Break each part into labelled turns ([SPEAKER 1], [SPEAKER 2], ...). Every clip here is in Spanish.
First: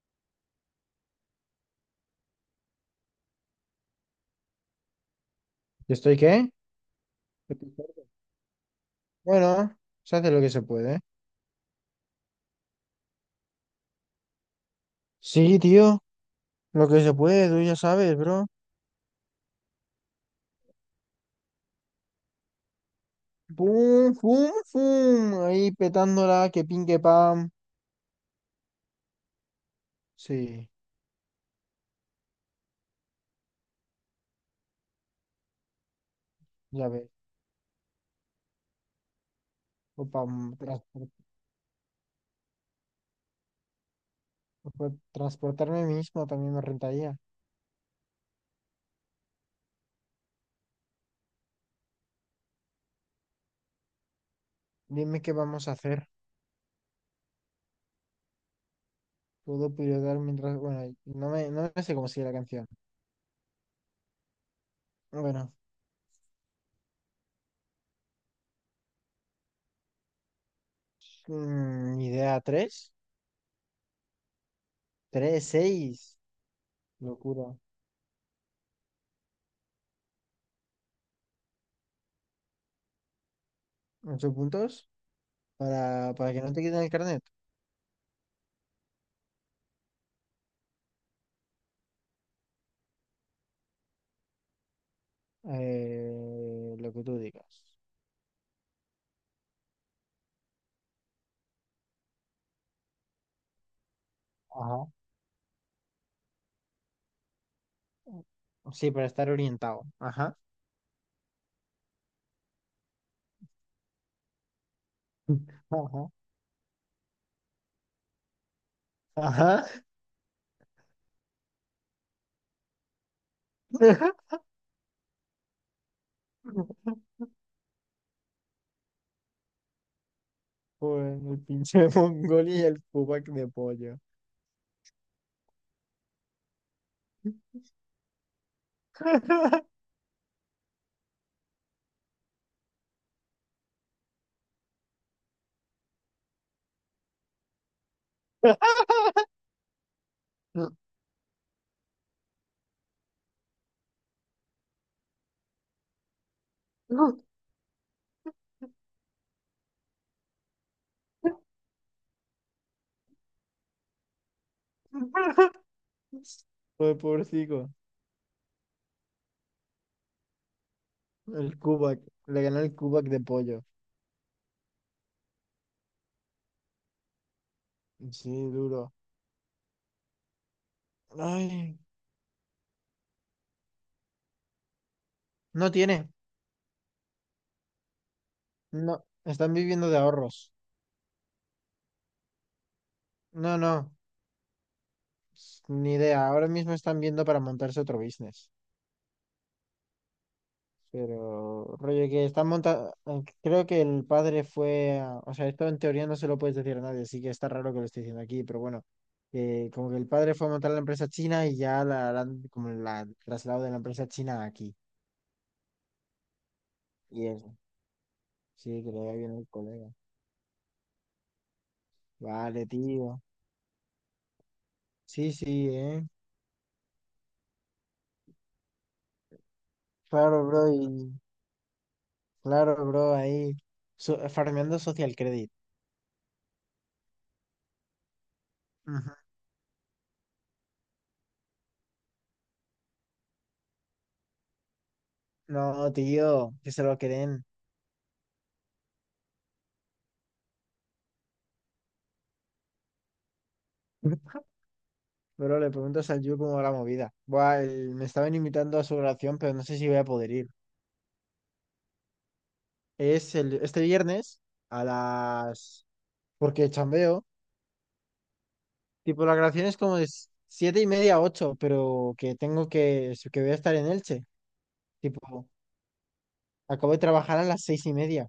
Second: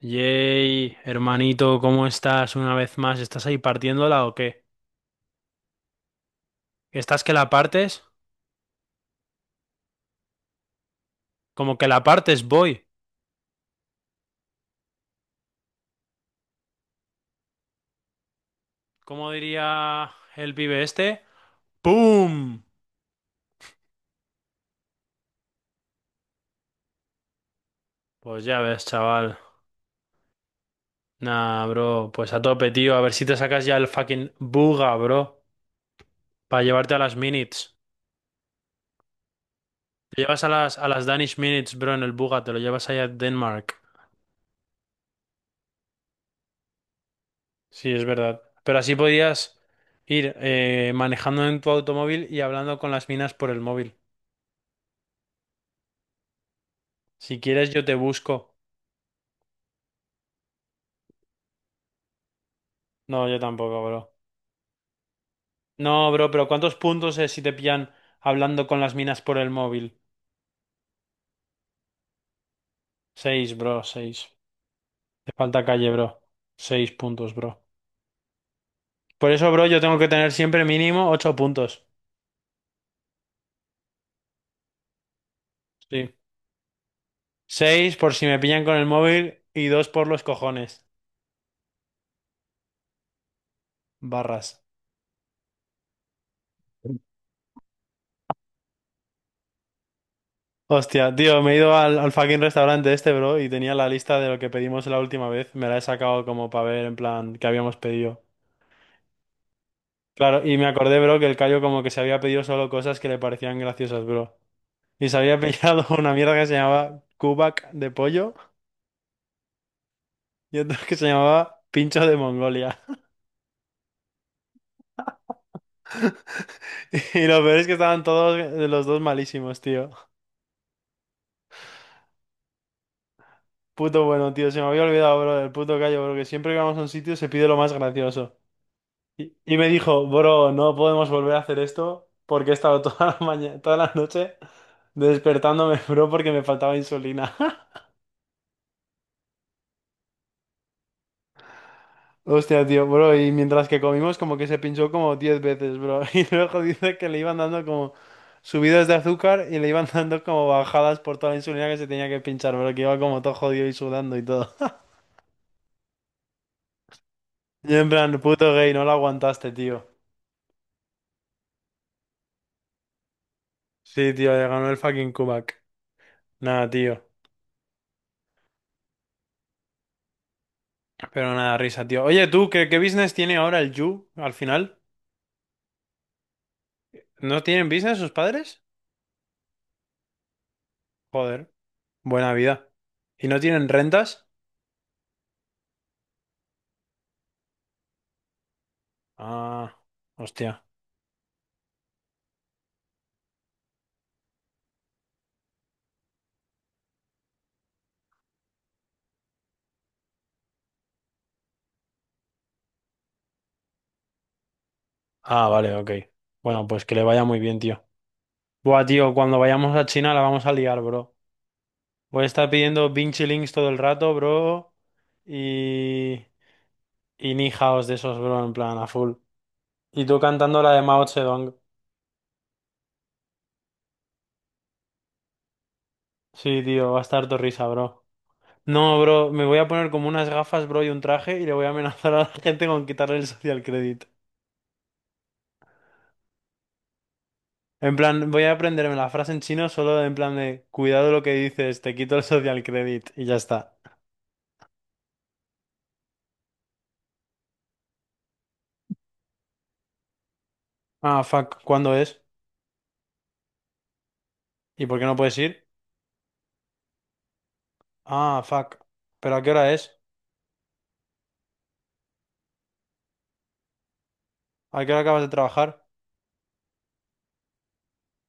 [SPEAKER 1] Yay, hermanito, ¿cómo estás una vez más? ¿Estás ahí partiéndola o qué?
[SPEAKER 2] ¿Yo estoy qué?
[SPEAKER 1] ¿Estás que la partes?
[SPEAKER 2] Bueno, se hace lo que se puede.
[SPEAKER 1] Como que la partes, voy.
[SPEAKER 2] Sí, tío, lo que se puede, tú ya sabes, bro.
[SPEAKER 1] ¿Cómo diría el pibe este? ¡Pum!
[SPEAKER 2] ¡Pum, pum, pum! Ahí petándola, que pin, que pam.
[SPEAKER 1] Pues ya ves, chaval.
[SPEAKER 2] Sí,
[SPEAKER 1] Nah, bro, pues a tope, tío. A ver si te sacas ya el fucking buga, bro. Para
[SPEAKER 2] ya
[SPEAKER 1] llevarte a
[SPEAKER 2] ves.
[SPEAKER 1] las minutes.
[SPEAKER 2] O
[SPEAKER 1] Te
[SPEAKER 2] pam,
[SPEAKER 1] llevas a las
[SPEAKER 2] transpor-
[SPEAKER 1] Danish minutes, bro, en el buga. Te lo llevas allá a Denmark.
[SPEAKER 2] o pa- Transportarme mismo también me rentaría.
[SPEAKER 1] Sí, es verdad. Pero así podías ir manejando en tu automóvil y hablando con las minas por el móvil.
[SPEAKER 2] Dime qué vamos a hacer.
[SPEAKER 1] Si quieres, yo te busco.
[SPEAKER 2] Puedo pilotar mientras. Bueno, no me sé cómo sigue la canción.
[SPEAKER 1] No, yo tampoco, bro.
[SPEAKER 2] Bueno,
[SPEAKER 1] No, bro, pero ¿cuántos puntos es si te pillan hablando con las minas por el móvil?
[SPEAKER 2] idea tres,
[SPEAKER 1] Seis, bro, seis. Te
[SPEAKER 2] tres,
[SPEAKER 1] falta calle, bro.
[SPEAKER 2] seis.
[SPEAKER 1] 6 puntos, bro.
[SPEAKER 2] Locura.
[SPEAKER 1] Por eso, bro, yo tengo que tener siempre mínimo 8 puntos.
[SPEAKER 2] ¿8 puntos?
[SPEAKER 1] Sí.
[SPEAKER 2] Para que no te quiten el carnet.
[SPEAKER 1] Seis por si me pillan con el móvil y dos por los cojones. Barras.
[SPEAKER 2] Lo que tú digas.
[SPEAKER 1] Hostia, tío, me he ido al fucking restaurante este, bro, y tenía la lista de lo que pedimos
[SPEAKER 2] Ajá.
[SPEAKER 1] la última vez. Me la he sacado como para ver, en plan, qué habíamos pedido.
[SPEAKER 2] Sí, para estar orientado. Ajá.
[SPEAKER 1] Claro, y me acordé, bro, que el Cayo como que se había pedido solo cosas que le parecían graciosas, bro. Y se había pillado
[SPEAKER 2] Ajá.
[SPEAKER 1] una mierda que se llamaba kubak de pollo
[SPEAKER 2] Ajá.
[SPEAKER 1] y otra que se llamaba pincho de Mongolia. Y lo peor es que estaban todos los dos malísimos, tío.
[SPEAKER 2] Joder, el pinche mongol y el pupac de pollo.
[SPEAKER 1] Puto bueno, tío, se me había olvidado, bro, del puto Cayo, bro, que siempre que vamos a un sitio se pide lo más gracioso. Y me dijo, bro, no podemos volver a hacer esto porque he estado toda la mañana, toda la noche despertándome, bro, porque me faltaba insulina. Hostia, tío, bro, y mientras que comimos como que se pinchó como 10 veces, bro. Y luego dice que le iban dando como subidas de azúcar y le iban dando como bajadas por toda la insulina que se tenía que pinchar, bro, que iba como todo jodido y sudando y todo.
[SPEAKER 2] Joder, pobrecito.
[SPEAKER 1] Y en plan, puto gay, no lo aguantaste, tío.
[SPEAKER 2] El Kubak. Le ganó el Kubak de pollo.
[SPEAKER 1] Sí, tío, le ganó el fucking Kubak. Nada, tío.
[SPEAKER 2] Sí, duro.
[SPEAKER 1] Pero nada,
[SPEAKER 2] Ay.
[SPEAKER 1] risa, tío. Oye, tú, ¿qué business tiene ahora el Yu al final?
[SPEAKER 2] No tiene.
[SPEAKER 1] ¿No tienen business sus padres?
[SPEAKER 2] No. Están viviendo de ahorros.
[SPEAKER 1] Joder, buena vida. ¿Y no
[SPEAKER 2] No,
[SPEAKER 1] tienen
[SPEAKER 2] no.
[SPEAKER 1] rentas?
[SPEAKER 2] Ni idea. Ahora mismo están viendo para montarse otro business.
[SPEAKER 1] Ah, hostia.
[SPEAKER 2] Pero, rollo que está montado, creo que el padre fue, o sea, esto en teoría no se lo puedes decir a nadie, así que está raro que lo esté diciendo aquí, pero bueno, como que el padre fue a montar la empresa china y ya como la han trasladado de la empresa china aquí.
[SPEAKER 1] Ah, vale, ok. Bueno, pues que le vaya
[SPEAKER 2] Y
[SPEAKER 1] muy
[SPEAKER 2] eso,
[SPEAKER 1] bien, tío.
[SPEAKER 2] sí,
[SPEAKER 1] Buah,
[SPEAKER 2] que le vaya
[SPEAKER 1] tío,
[SPEAKER 2] bien
[SPEAKER 1] cuando
[SPEAKER 2] el
[SPEAKER 1] vayamos a
[SPEAKER 2] colega.
[SPEAKER 1] China la vamos a liar, bro. Voy a estar
[SPEAKER 2] Vale,
[SPEAKER 1] pidiendo
[SPEAKER 2] tío.
[SPEAKER 1] Vinci Links todo el rato, bro.
[SPEAKER 2] Sí, sí, eh.
[SPEAKER 1] Y... Y Ni Haos de esos, bro, en plan, a full. Y tú
[SPEAKER 2] Claro,
[SPEAKER 1] cantando
[SPEAKER 2] bro,
[SPEAKER 1] la de Mao
[SPEAKER 2] y
[SPEAKER 1] Zedong.
[SPEAKER 2] claro, bro, ahí, farmeando social credit.
[SPEAKER 1] Sí, tío, va a estar tu risa, bro. No,
[SPEAKER 2] Ujú.
[SPEAKER 1] bro, me voy a poner como unas gafas, bro, y un traje y le voy a amenazar a la gente con quitarle el social credit.
[SPEAKER 2] No, tío, que se lo creen.
[SPEAKER 1] En plan, voy a aprenderme la frase en chino solo en plan de cuidado lo que dices, te quito el social credit y ya está.
[SPEAKER 2] Pero le pregunto a Sanju cómo va la movida. Buah, me estaban invitando a su oración, pero no sé si voy a poder ir.
[SPEAKER 1] Ah, fuck, ¿cuándo es?
[SPEAKER 2] Es este viernes a
[SPEAKER 1] ¿Y por qué no puedes ir?
[SPEAKER 2] las. Porque chambeo.
[SPEAKER 1] Ah, fuck.
[SPEAKER 2] Tipo,
[SPEAKER 1] ¿Pero
[SPEAKER 2] la
[SPEAKER 1] a qué
[SPEAKER 2] grabación
[SPEAKER 1] hora
[SPEAKER 2] es
[SPEAKER 1] es?
[SPEAKER 2] como de 7:30 a 8:00, pero que tengo que voy a estar en Elche.
[SPEAKER 1] ¿A qué hora acabas de
[SPEAKER 2] Tipo,
[SPEAKER 1] trabajar?
[SPEAKER 2] acabo de trabajar a las 6:30.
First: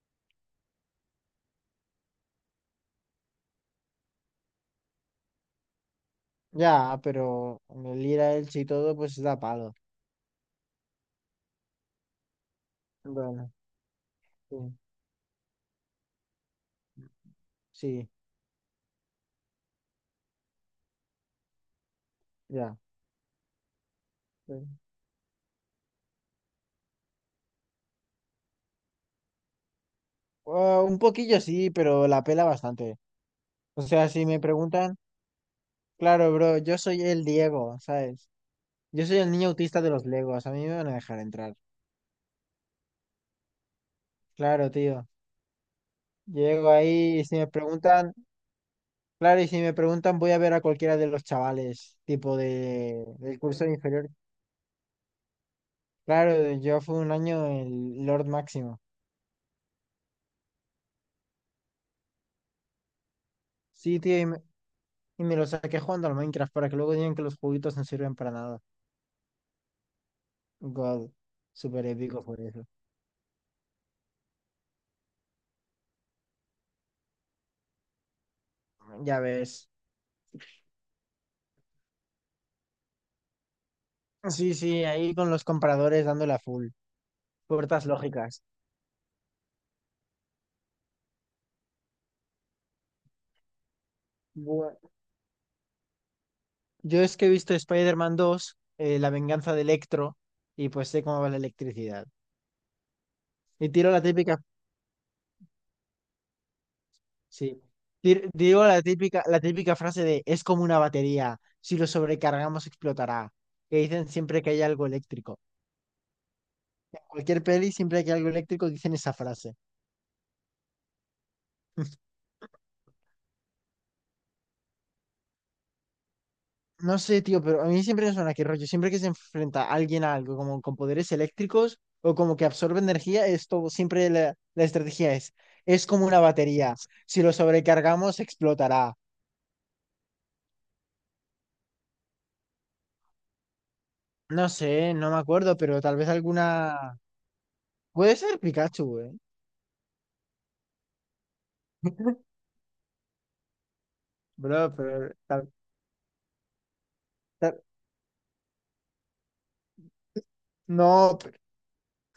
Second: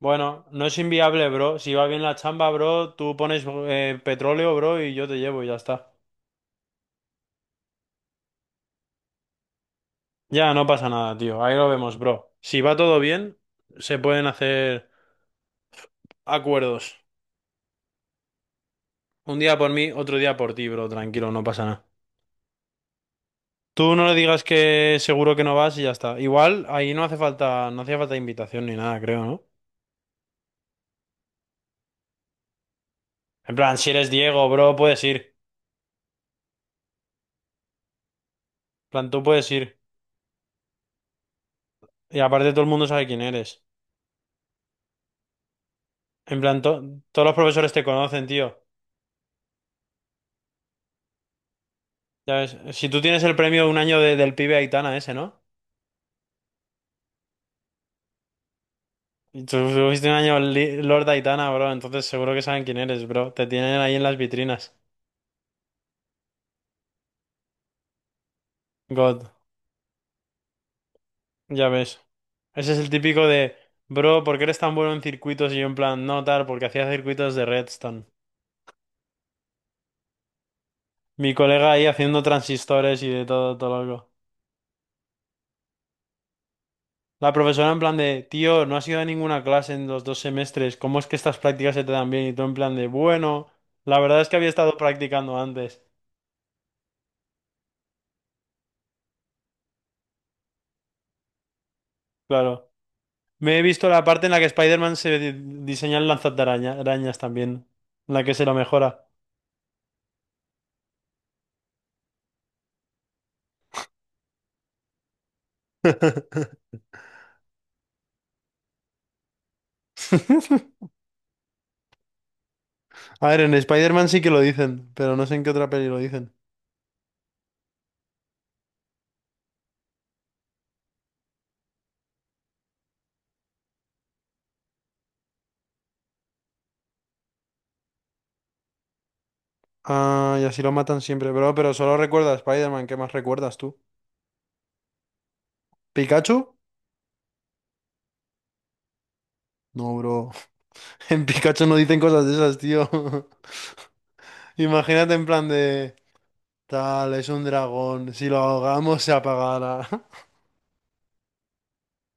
[SPEAKER 1] Bueno, no es inviable, bro. Si va bien la chamba, bro, tú pones petróleo, bro, y yo te llevo y ya está.
[SPEAKER 2] Ya, pero el ir a Elche y todo, pues da palo.
[SPEAKER 1] Ya, no pasa nada, tío. Ahí lo vemos, bro. Si va todo bien,
[SPEAKER 2] Bueno,
[SPEAKER 1] se pueden
[SPEAKER 2] sí,
[SPEAKER 1] hacer acuerdos.
[SPEAKER 2] sí,
[SPEAKER 1] Un día por mí, otro día por ti, bro. Tranquilo, no pasa nada.
[SPEAKER 2] ya.
[SPEAKER 1] Tú no le digas
[SPEAKER 2] Sí.
[SPEAKER 1] que seguro que no vas y ya está. Igual, ahí no hace falta, no hacía falta invitación ni nada, creo, ¿no?
[SPEAKER 2] Ah, un poquillo sí, pero la pela bastante.
[SPEAKER 1] En plan,
[SPEAKER 2] O
[SPEAKER 1] si
[SPEAKER 2] sea,
[SPEAKER 1] eres
[SPEAKER 2] si me
[SPEAKER 1] Diego, bro,
[SPEAKER 2] preguntan...
[SPEAKER 1] puedes ir. En
[SPEAKER 2] Claro, bro, yo soy el Diego, ¿sabes? Yo
[SPEAKER 1] plan,
[SPEAKER 2] soy
[SPEAKER 1] tú
[SPEAKER 2] el niño
[SPEAKER 1] puedes ir.
[SPEAKER 2] autista de los Legos, a mí me van a dejar entrar.
[SPEAKER 1] Y aparte todo el mundo sabe quién eres.
[SPEAKER 2] Claro, tío.
[SPEAKER 1] En plan,
[SPEAKER 2] Llego ahí y
[SPEAKER 1] todos los
[SPEAKER 2] si me
[SPEAKER 1] profesores te
[SPEAKER 2] preguntan,
[SPEAKER 1] conocen, tío.
[SPEAKER 2] claro, y si me preguntan voy a ver a cualquiera de los chavales,
[SPEAKER 1] Ya
[SPEAKER 2] tipo
[SPEAKER 1] ves, si tú
[SPEAKER 2] de
[SPEAKER 1] tienes el
[SPEAKER 2] del
[SPEAKER 1] premio
[SPEAKER 2] curso
[SPEAKER 1] de un año
[SPEAKER 2] inferior.
[SPEAKER 1] del pibe Aitana ese, ¿no?
[SPEAKER 2] Claro, yo fui un año el Lord Máximo.
[SPEAKER 1] Y tú tuviste un año Lord Aitana, bro, entonces seguro que saben quién eres, bro. Te tienen ahí
[SPEAKER 2] Sí,
[SPEAKER 1] en las
[SPEAKER 2] tío,
[SPEAKER 1] vitrinas.
[SPEAKER 2] y me lo saqué jugando al Minecraft para que luego digan que los juguitos no sirven para nada.
[SPEAKER 1] God,
[SPEAKER 2] God,
[SPEAKER 1] ya
[SPEAKER 2] súper
[SPEAKER 1] ves.
[SPEAKER 2] épico por eso.
[SPEAKER 1] Ese es el típico de, bro, ¿por qué eres tan bueno en circuitos? Y yo en plan, no, tal, porque hacía circuitos de Redstone.
[SPEAKER 2] Ya ves.
[SPEAKER 1] Mi colega ahí haciendo transistores y de todo, todo loco.
[SPEAKER 2] Sí, sí, ahí con los compradores dándole a full.
[SPEAKER 1] La profesora en
[SPEAKER 2] Puertas
[SPEAKER 1] plan de,
[SPEAKER 2] lógicas.
[SPEAKER 1] tío, no has ido a ninguna clase en los 2 semestres, ¿cómo es que estas prácticas se te dan bien? Y tú en plan de, bueno, la verdad es que había estado practicando antes.
[SPEAKER 2] Yo es que he visto Spider-Man 2, La venganza de Electro, y pues sé cómo va la electricidad.
[SPEAKER 1] Claro. Me he
[SPEAKER 2] Y
[SPEAKER 1] visto
[SPEAKER 2] tiro la
[SPEAKER 1] la parte en la
[SPEAKER 2] típica,
[SPEAKER 1] que Spider-Man diseña el araña arañas
[SPEAKER 2] sí,
[SPEAKER 1] también, en la que se lo
[SPEAKER 2] Digo
[SPEAKER 1] mejora.
[SPEAKER 2] la típica frase de es como una batería, si lo sobrecargamos explotará, que dicen siempre que hay algo eléctrico. En cualquier peli, siempre que hay algo eléctrico, dicen esa frase.
[SPEAKER 1] A ver, en Spider-Man sí que lo dicen, pero no sé en qué otra peli lo dicen.
[SPEAKER 2] No sé, tío, pero a mí siempre me suena que rollo, siempre que se enfrenta alguien a algo, como con poderes eléctricos o como que absorbe energía, esto siempre la estrategia es como una batería, si lo sobrecargamos explotará.
[SPEAKER 1] Ah, y así lo matan siempre, bro, pero solo recuerda a Spider-Man, ¿qué más recuerdas tú?
[SPEAKER 2] No sé, no me acuerdo, pero tal vez
[SPEAKER 1] ¿Pikachu?
[SPEAKER 2] alguna. Puede ser Pikachu, güey.
[SPEAKER 1] No, bro. En Pikachu no dicen cosas de esas, tío.
[SPEAKER 2] Bro,
[SPEAKER 1] Imagínate
[SPEAKER 2] pero.
[SPEAKER 1] en plan de. Tal, es un
[SPEAKER 2] Tal-
[SPEAKER 1] dragón. Si lo ahogamos, se apagará.
[SPEAKER 2] No,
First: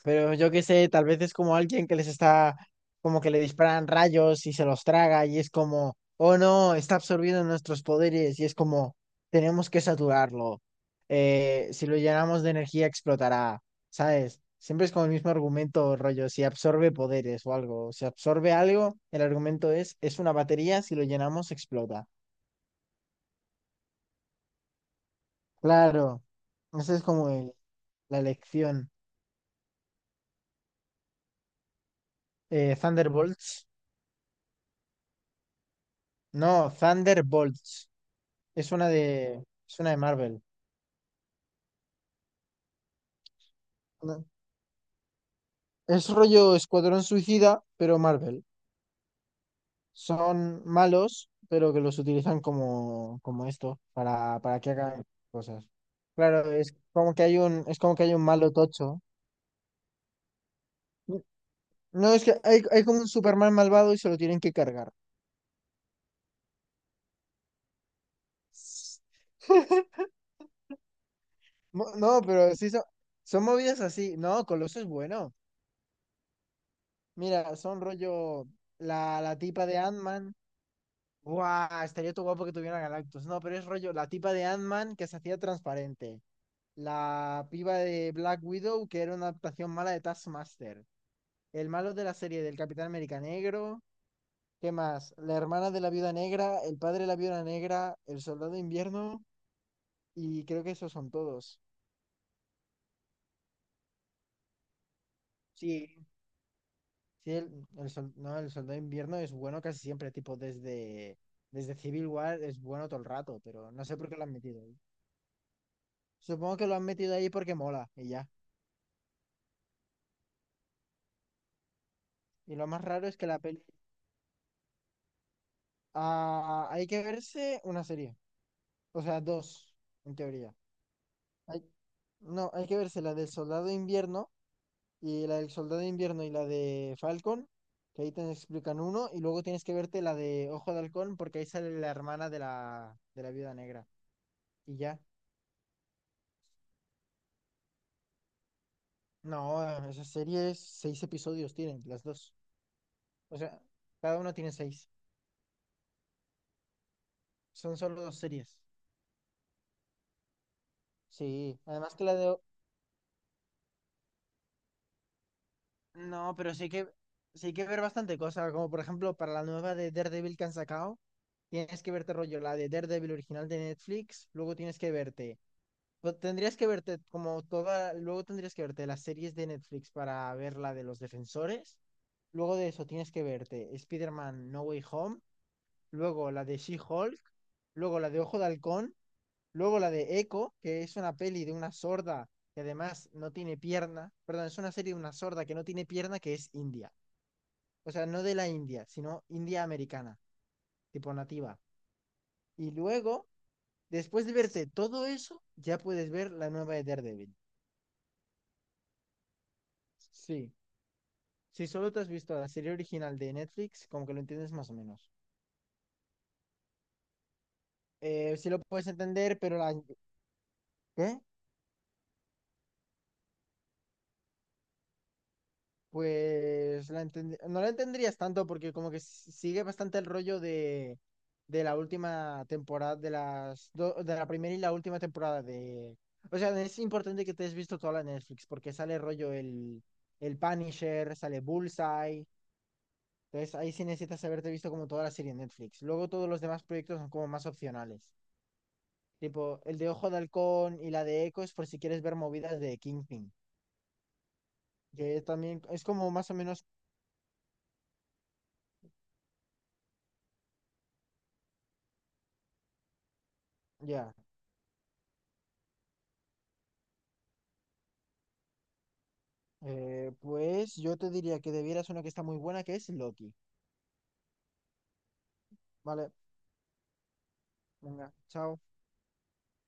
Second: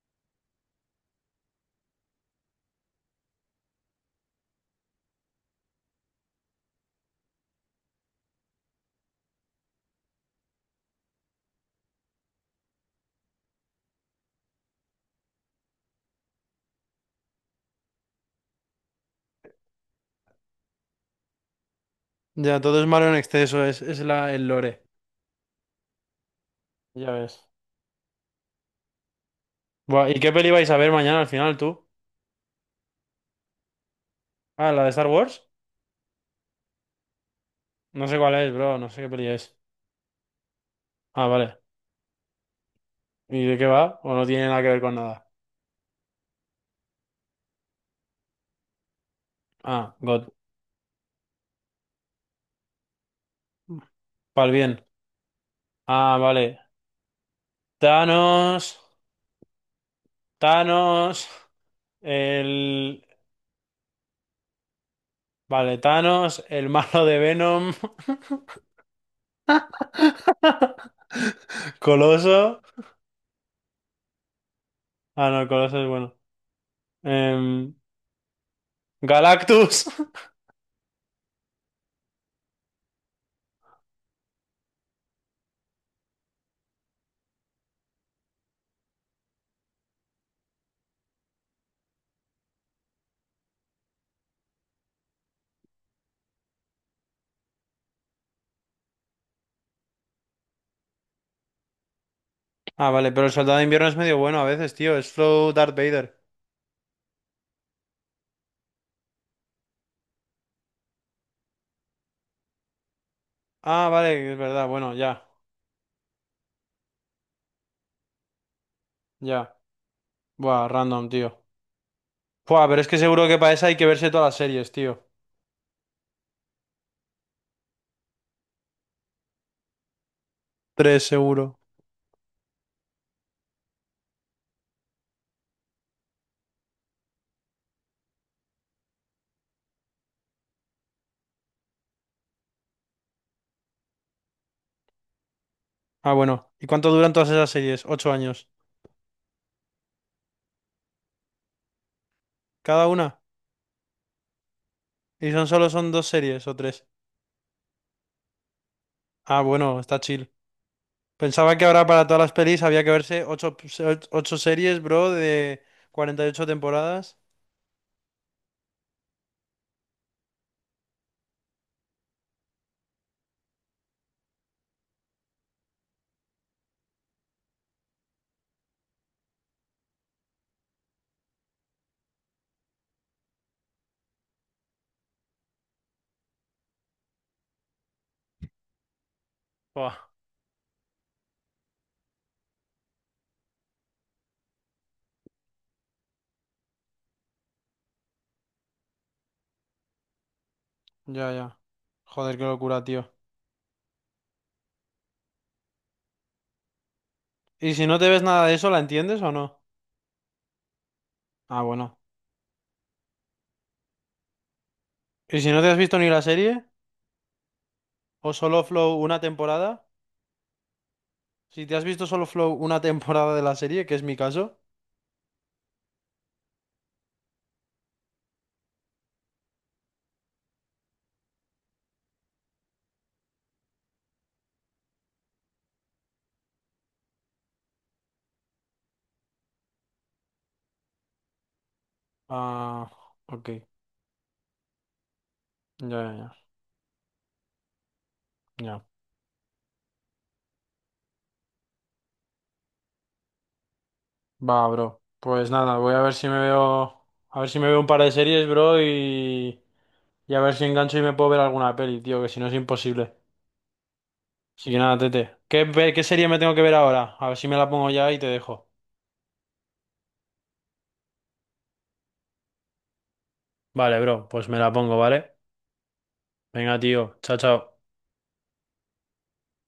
[SPEAKER 2] pero yo qué sé, tal vez es como alguien que les está, como que le disparan rayos y se los traga y es como, oh no, está absorbiendo nuestros poderes y es como, tenemos que saturarlo. Si lo llenamos de energía explotará, ¿sabes? Siempre es como el mismo argumento, rollo, si absorbe poderes o algo, si absorbe algo, el argumento es una batería, si lo llenamos explota.
[SPEAKER 1] Ya, todo es malo en exceso, es la, el lore.
[SPEAKER 2] Claro, esa es
[SPEAKER 1] Ya
[SPEAKER 2] como
[SPEAKER 1] ves.
[SPEAKER 2] la lección.
[SPEAKER 1] Buah, ¿y qué peli vais a ver mañana al final, tú?
[SPEAKER 2] Thunderbolts.
[SPEAKER 1] Ah, ¿la de Star Wars?
[SPEAKER 2] No, Thunderbolts.
[SPEAKER 1] No sé cuál es,
[SPEAKER 2] Es
[SPEAKER 1] bro,
[SPEAKER 2] una
[SPEAKER 1] no sé qué peli
[SPEAKER 2] de,
[SPEAKER 1] es.
[SPEAKER 2] es una de Marvel.
[SPEAKER 1] Ah, vale. ¿Y de qué va? ¿O
[SPEAKER 2] Una-
[SPEAKER 1] no tiene nada que ver con nada?
[SPEAKER 2] Es rollo Escuadrón Suicida, pero Marvel.
[SPEAKER 1] Ah, God.
[SPEAKER 2] Son malos, pero que los utilizan como, como esto,
[SPEAKER 1] Pal
[SPEAKER 2] para que
[SPEAKER 1] bien.
[SPEAKER 2] hagan cosas.
[SPEAKER 1] Ah,
[SPEAKER 2] Claro,
[SPEAKER 1] vale.
[SPEAKER 2] es como que hay un, es como que hay un malo
[SPEAKER 1] Thanos.
[SPEAKER 2] tocho.
[SPEAKER 1] Thanos.
[SPEAKER 2] No, es que hay como
[SPEAKER 1] El.
[SPEAKER 2] un Superman malvado y se lo tienen que cargar.
[SPEAKER 1] Vale, Thanos, el malo de Venom.
[SPEAKER 2] No, pero
[SPEAKER 1] Coloso.
[SPEAKER 2] sí son, son movidas así. No, Coloso es
[SPEAKER 1] Ah,
[SPEAKER 2] bueno.
[SPEAKER 1] no, Coloso es bueno.
[SPEAKER 2] Mira,
[SPEAKER 1] Em,
[SPEAKER 2] son rollo la, la tipa de
[SPEAKER 1] Galactus.
[SPEAKER 2] Ant-Man. Guau, estaría todo guapo que tuviera Galactus. No, pero es rollo, la tipa de Ant-Man que se hacía transparente. La piba de Black Widow que era una adaptación mala de Taskmaster. El malo de la serie del Capitán América Negro. ¿Qué más? La hermana de la Viuda Negra, el padre de la Viuda Negra, el Soldado de Invierno y creo que esos son todos.
[SPEAKER 1] Ah, vale, pero el soldado de invierno es medio bueno a veces, tío. Es Flow Darth
[SPEAKER 2] Sí.
[SPEAKER 1] Vader.
[SPEAKER 2] Sí, el, no, el Soldado de Invierno es bueno casi siempre, tipo desde, desde Civil War es bueno todo el rato, pero no
[SPEAKER 1] Ah,
[SPEAKER 2] sé por qué lo
[SPEAKER 1] vale,
[SPEAKER 2] han
[SPEAKER 1] es
[SPEAKER 2] metido
[SPEAKER 1] verdad.
[SPEAKER 2] ahí.
[SPEAKER 1] Bueno, ya,
[SPEAKER 2] Supongo que lo han metido ahí porque mola y ya.
[SPEAKER 1] ya. Buah, random, tío.
[SPEAKER 2] Y lo
[SPEAKER 1] Buah, pero
[SPEAKER 2] más
[SPEAKER 1] es que
[SPEAKER 2] raro es
[SPEAKER 1] seguro
[SPEAKER 2] que
[SPEAKER 1] que
[SPEAKER 2] la
[SPEAKER 1] para
[SPEAKER 2] peli...
[SPEAKER 1] esa hay que verse todas las series, tío.
[SPEAKER 2] Ah, hay que verse una serie. O sea, dos, en teoría.
[SPEAKER 1] Tres, seguro.
[SPEAKER 2] Hay- No, hay que verse la del Soldado de Invierno y la del Soldado de Invierno y la de Falcon, que ahí te explican uno, y luego tienes que verte la de Ojo de Halcón porque ahí sale la hermana de la Viuda Negra. Y ya.
[SPEAKER 1] Ah, bueno. ¿Y cuánto duran todas esas series? 8 años.
[SPEAKER 2] No, esas series, seis episodios tienen, las dos.
[SPEAKER 1] ¿Cada una?
[SPEAKER 2] O sea, cada uno tiene seis.
[SPEAKER 1] ¿Y son solo son dos series o tres?
[SPEAKER 2] Son solo dos series.
[SPEAKER 1] Ah, bueno, está chill. Pensaba
[SPEAKER 2] Sí,
[SPEAKER 1] que ahora
[SPEAKER 2] además que
[SPEAKER 1] para
[SPEAKER 2] la
[SPEAKER 1] todas las
[SPEAKER 2] de...
[SPEAKER 1] pelis había que verse ocho series, bro, de cuarenta y
[SPEAKER 2] No,
[SPEAKER 1] ocho
[SPEAKER 2] pero sí que
[SPEAKER 1] temporadas.
[SPEAKER 2] sí hay que ver bastante cosas, como por ejemplo para la nueva de Daredevil que han sacado, tienes que verte rollo la de Daredevil original de Netflix, luego tienes que verte, pues, tendrías que verte como toda, luego tendrías que verte las series de Netflix para ver la de los Defensores, luego de eso tienes que verte Spider-Man No Way Home, luego la de She-Hulk, luego la de Ojo de Halcón, luego la
[SPEAKER 1] Buah,
[SPEAKER 2] de Echo, que es una peli de una sorda que además no tiene pierna, perdón, es una serie de una sorda que no tiene pierna que es india, o sea, no de la India, sino India americana, tipo
[SPEAKER 1] ya,
[SPEAKER 2] nativa.
[SPEAKER 1] ya. Joder, qué
[SPEAKER 2] Y
[SPEAKER 1] locura, tío.
[SPEAKER 2] luego, después de verte todo eso, ya puedes ver la nueva de Daredevil.
[SPEAKER 1] ¿Y si no te ves nada de eso, la entiendes o no?
[SPEAKER 2] Sí,
[SPEAKER 1] Ah,
[SPEAKER 2] si solo
[SPEAKER 1] bueno.
[SPEAKER 2] te has visto la serie original de Netflix, como que lo entiendes más o menos.
[SPEAKER 1] Y si no te has visto ni la serie, o
[SPEAKER 2] Sí lo
[SPEAKER 1] solo
[SPEAKER 2] puedes
[SPEAKER 1] Flow una
[SPEAKER 2] entender, pero
[SPEAKER 1] temporada,
[SPEAKER 2] la... ¿Qué?
[SPEAKER 1] si te has visto solo Flow una temporada de la serie, que es mi caso,
[SPEAKER 2] Pues la no la entenderías tanto porque como que sigue bastante el rollo de la última temporada, de las de la primera y la última temporada de... O sea, es importante que te hayas visto toda la Netflix porque sale rollo el Punisher, sale Bullseye.
[SPEAKER 1] ah, ok,
[SPEAKER 2] Entonces ahí sí necesitas haberte visto como toda la serie en Netflix.
[SPEAKER 1] ya,
[SPEAKER 2] Luego
[SPEAKER 1] ya,
[SPEAKER 2] todos
[SPEAKER 1] ya,
[SPEAKER 2] los demás proyectos son como más opcionales.
[SPEAKER 1] ya.
[SPEAKER 2] Tipo, el de Ojo de Halcón y la de Echo es por si quieres ver movidas de Kingpin.
[SPEAKER 1] Va, bro.
[SPEAKER 2] Que
[SPEAKER 1] Pues
[SPEAKER 2] también
[SPEAKER 1] nada,
[SPEAKER 2] es
[SPEAKER 1] voy a
[SPEAKER 2] como
[SPEAKER 1] ver si
[SPEAKER 2] más o
[SPEAKER 1] me
[SPEAKER 2] menos,
[SPEAKER 1] veo, a ver si me veo un par de series, bro, y a ver si engancho y me puedo ver alguna peli, tío, que si no es imposible.
[SPEAKER 2] ya.
[SPEAKER 1] Así que nada, tete. ¿Qué, qué serie me tengo que ver ahora? A ver si me la pongo ya y te dejo.
[SPEAKER 2] Pues yo te diría que debieras una que está muy buena, que es Loki.
[SPEAKER 1] Vale, bro, pues me la pongo, ¿vale?
[SPEAKER 2] Vale,
[SPEAKER 1] Venga, tío, chao, chao.
[SPEAKER 2] venga, chao.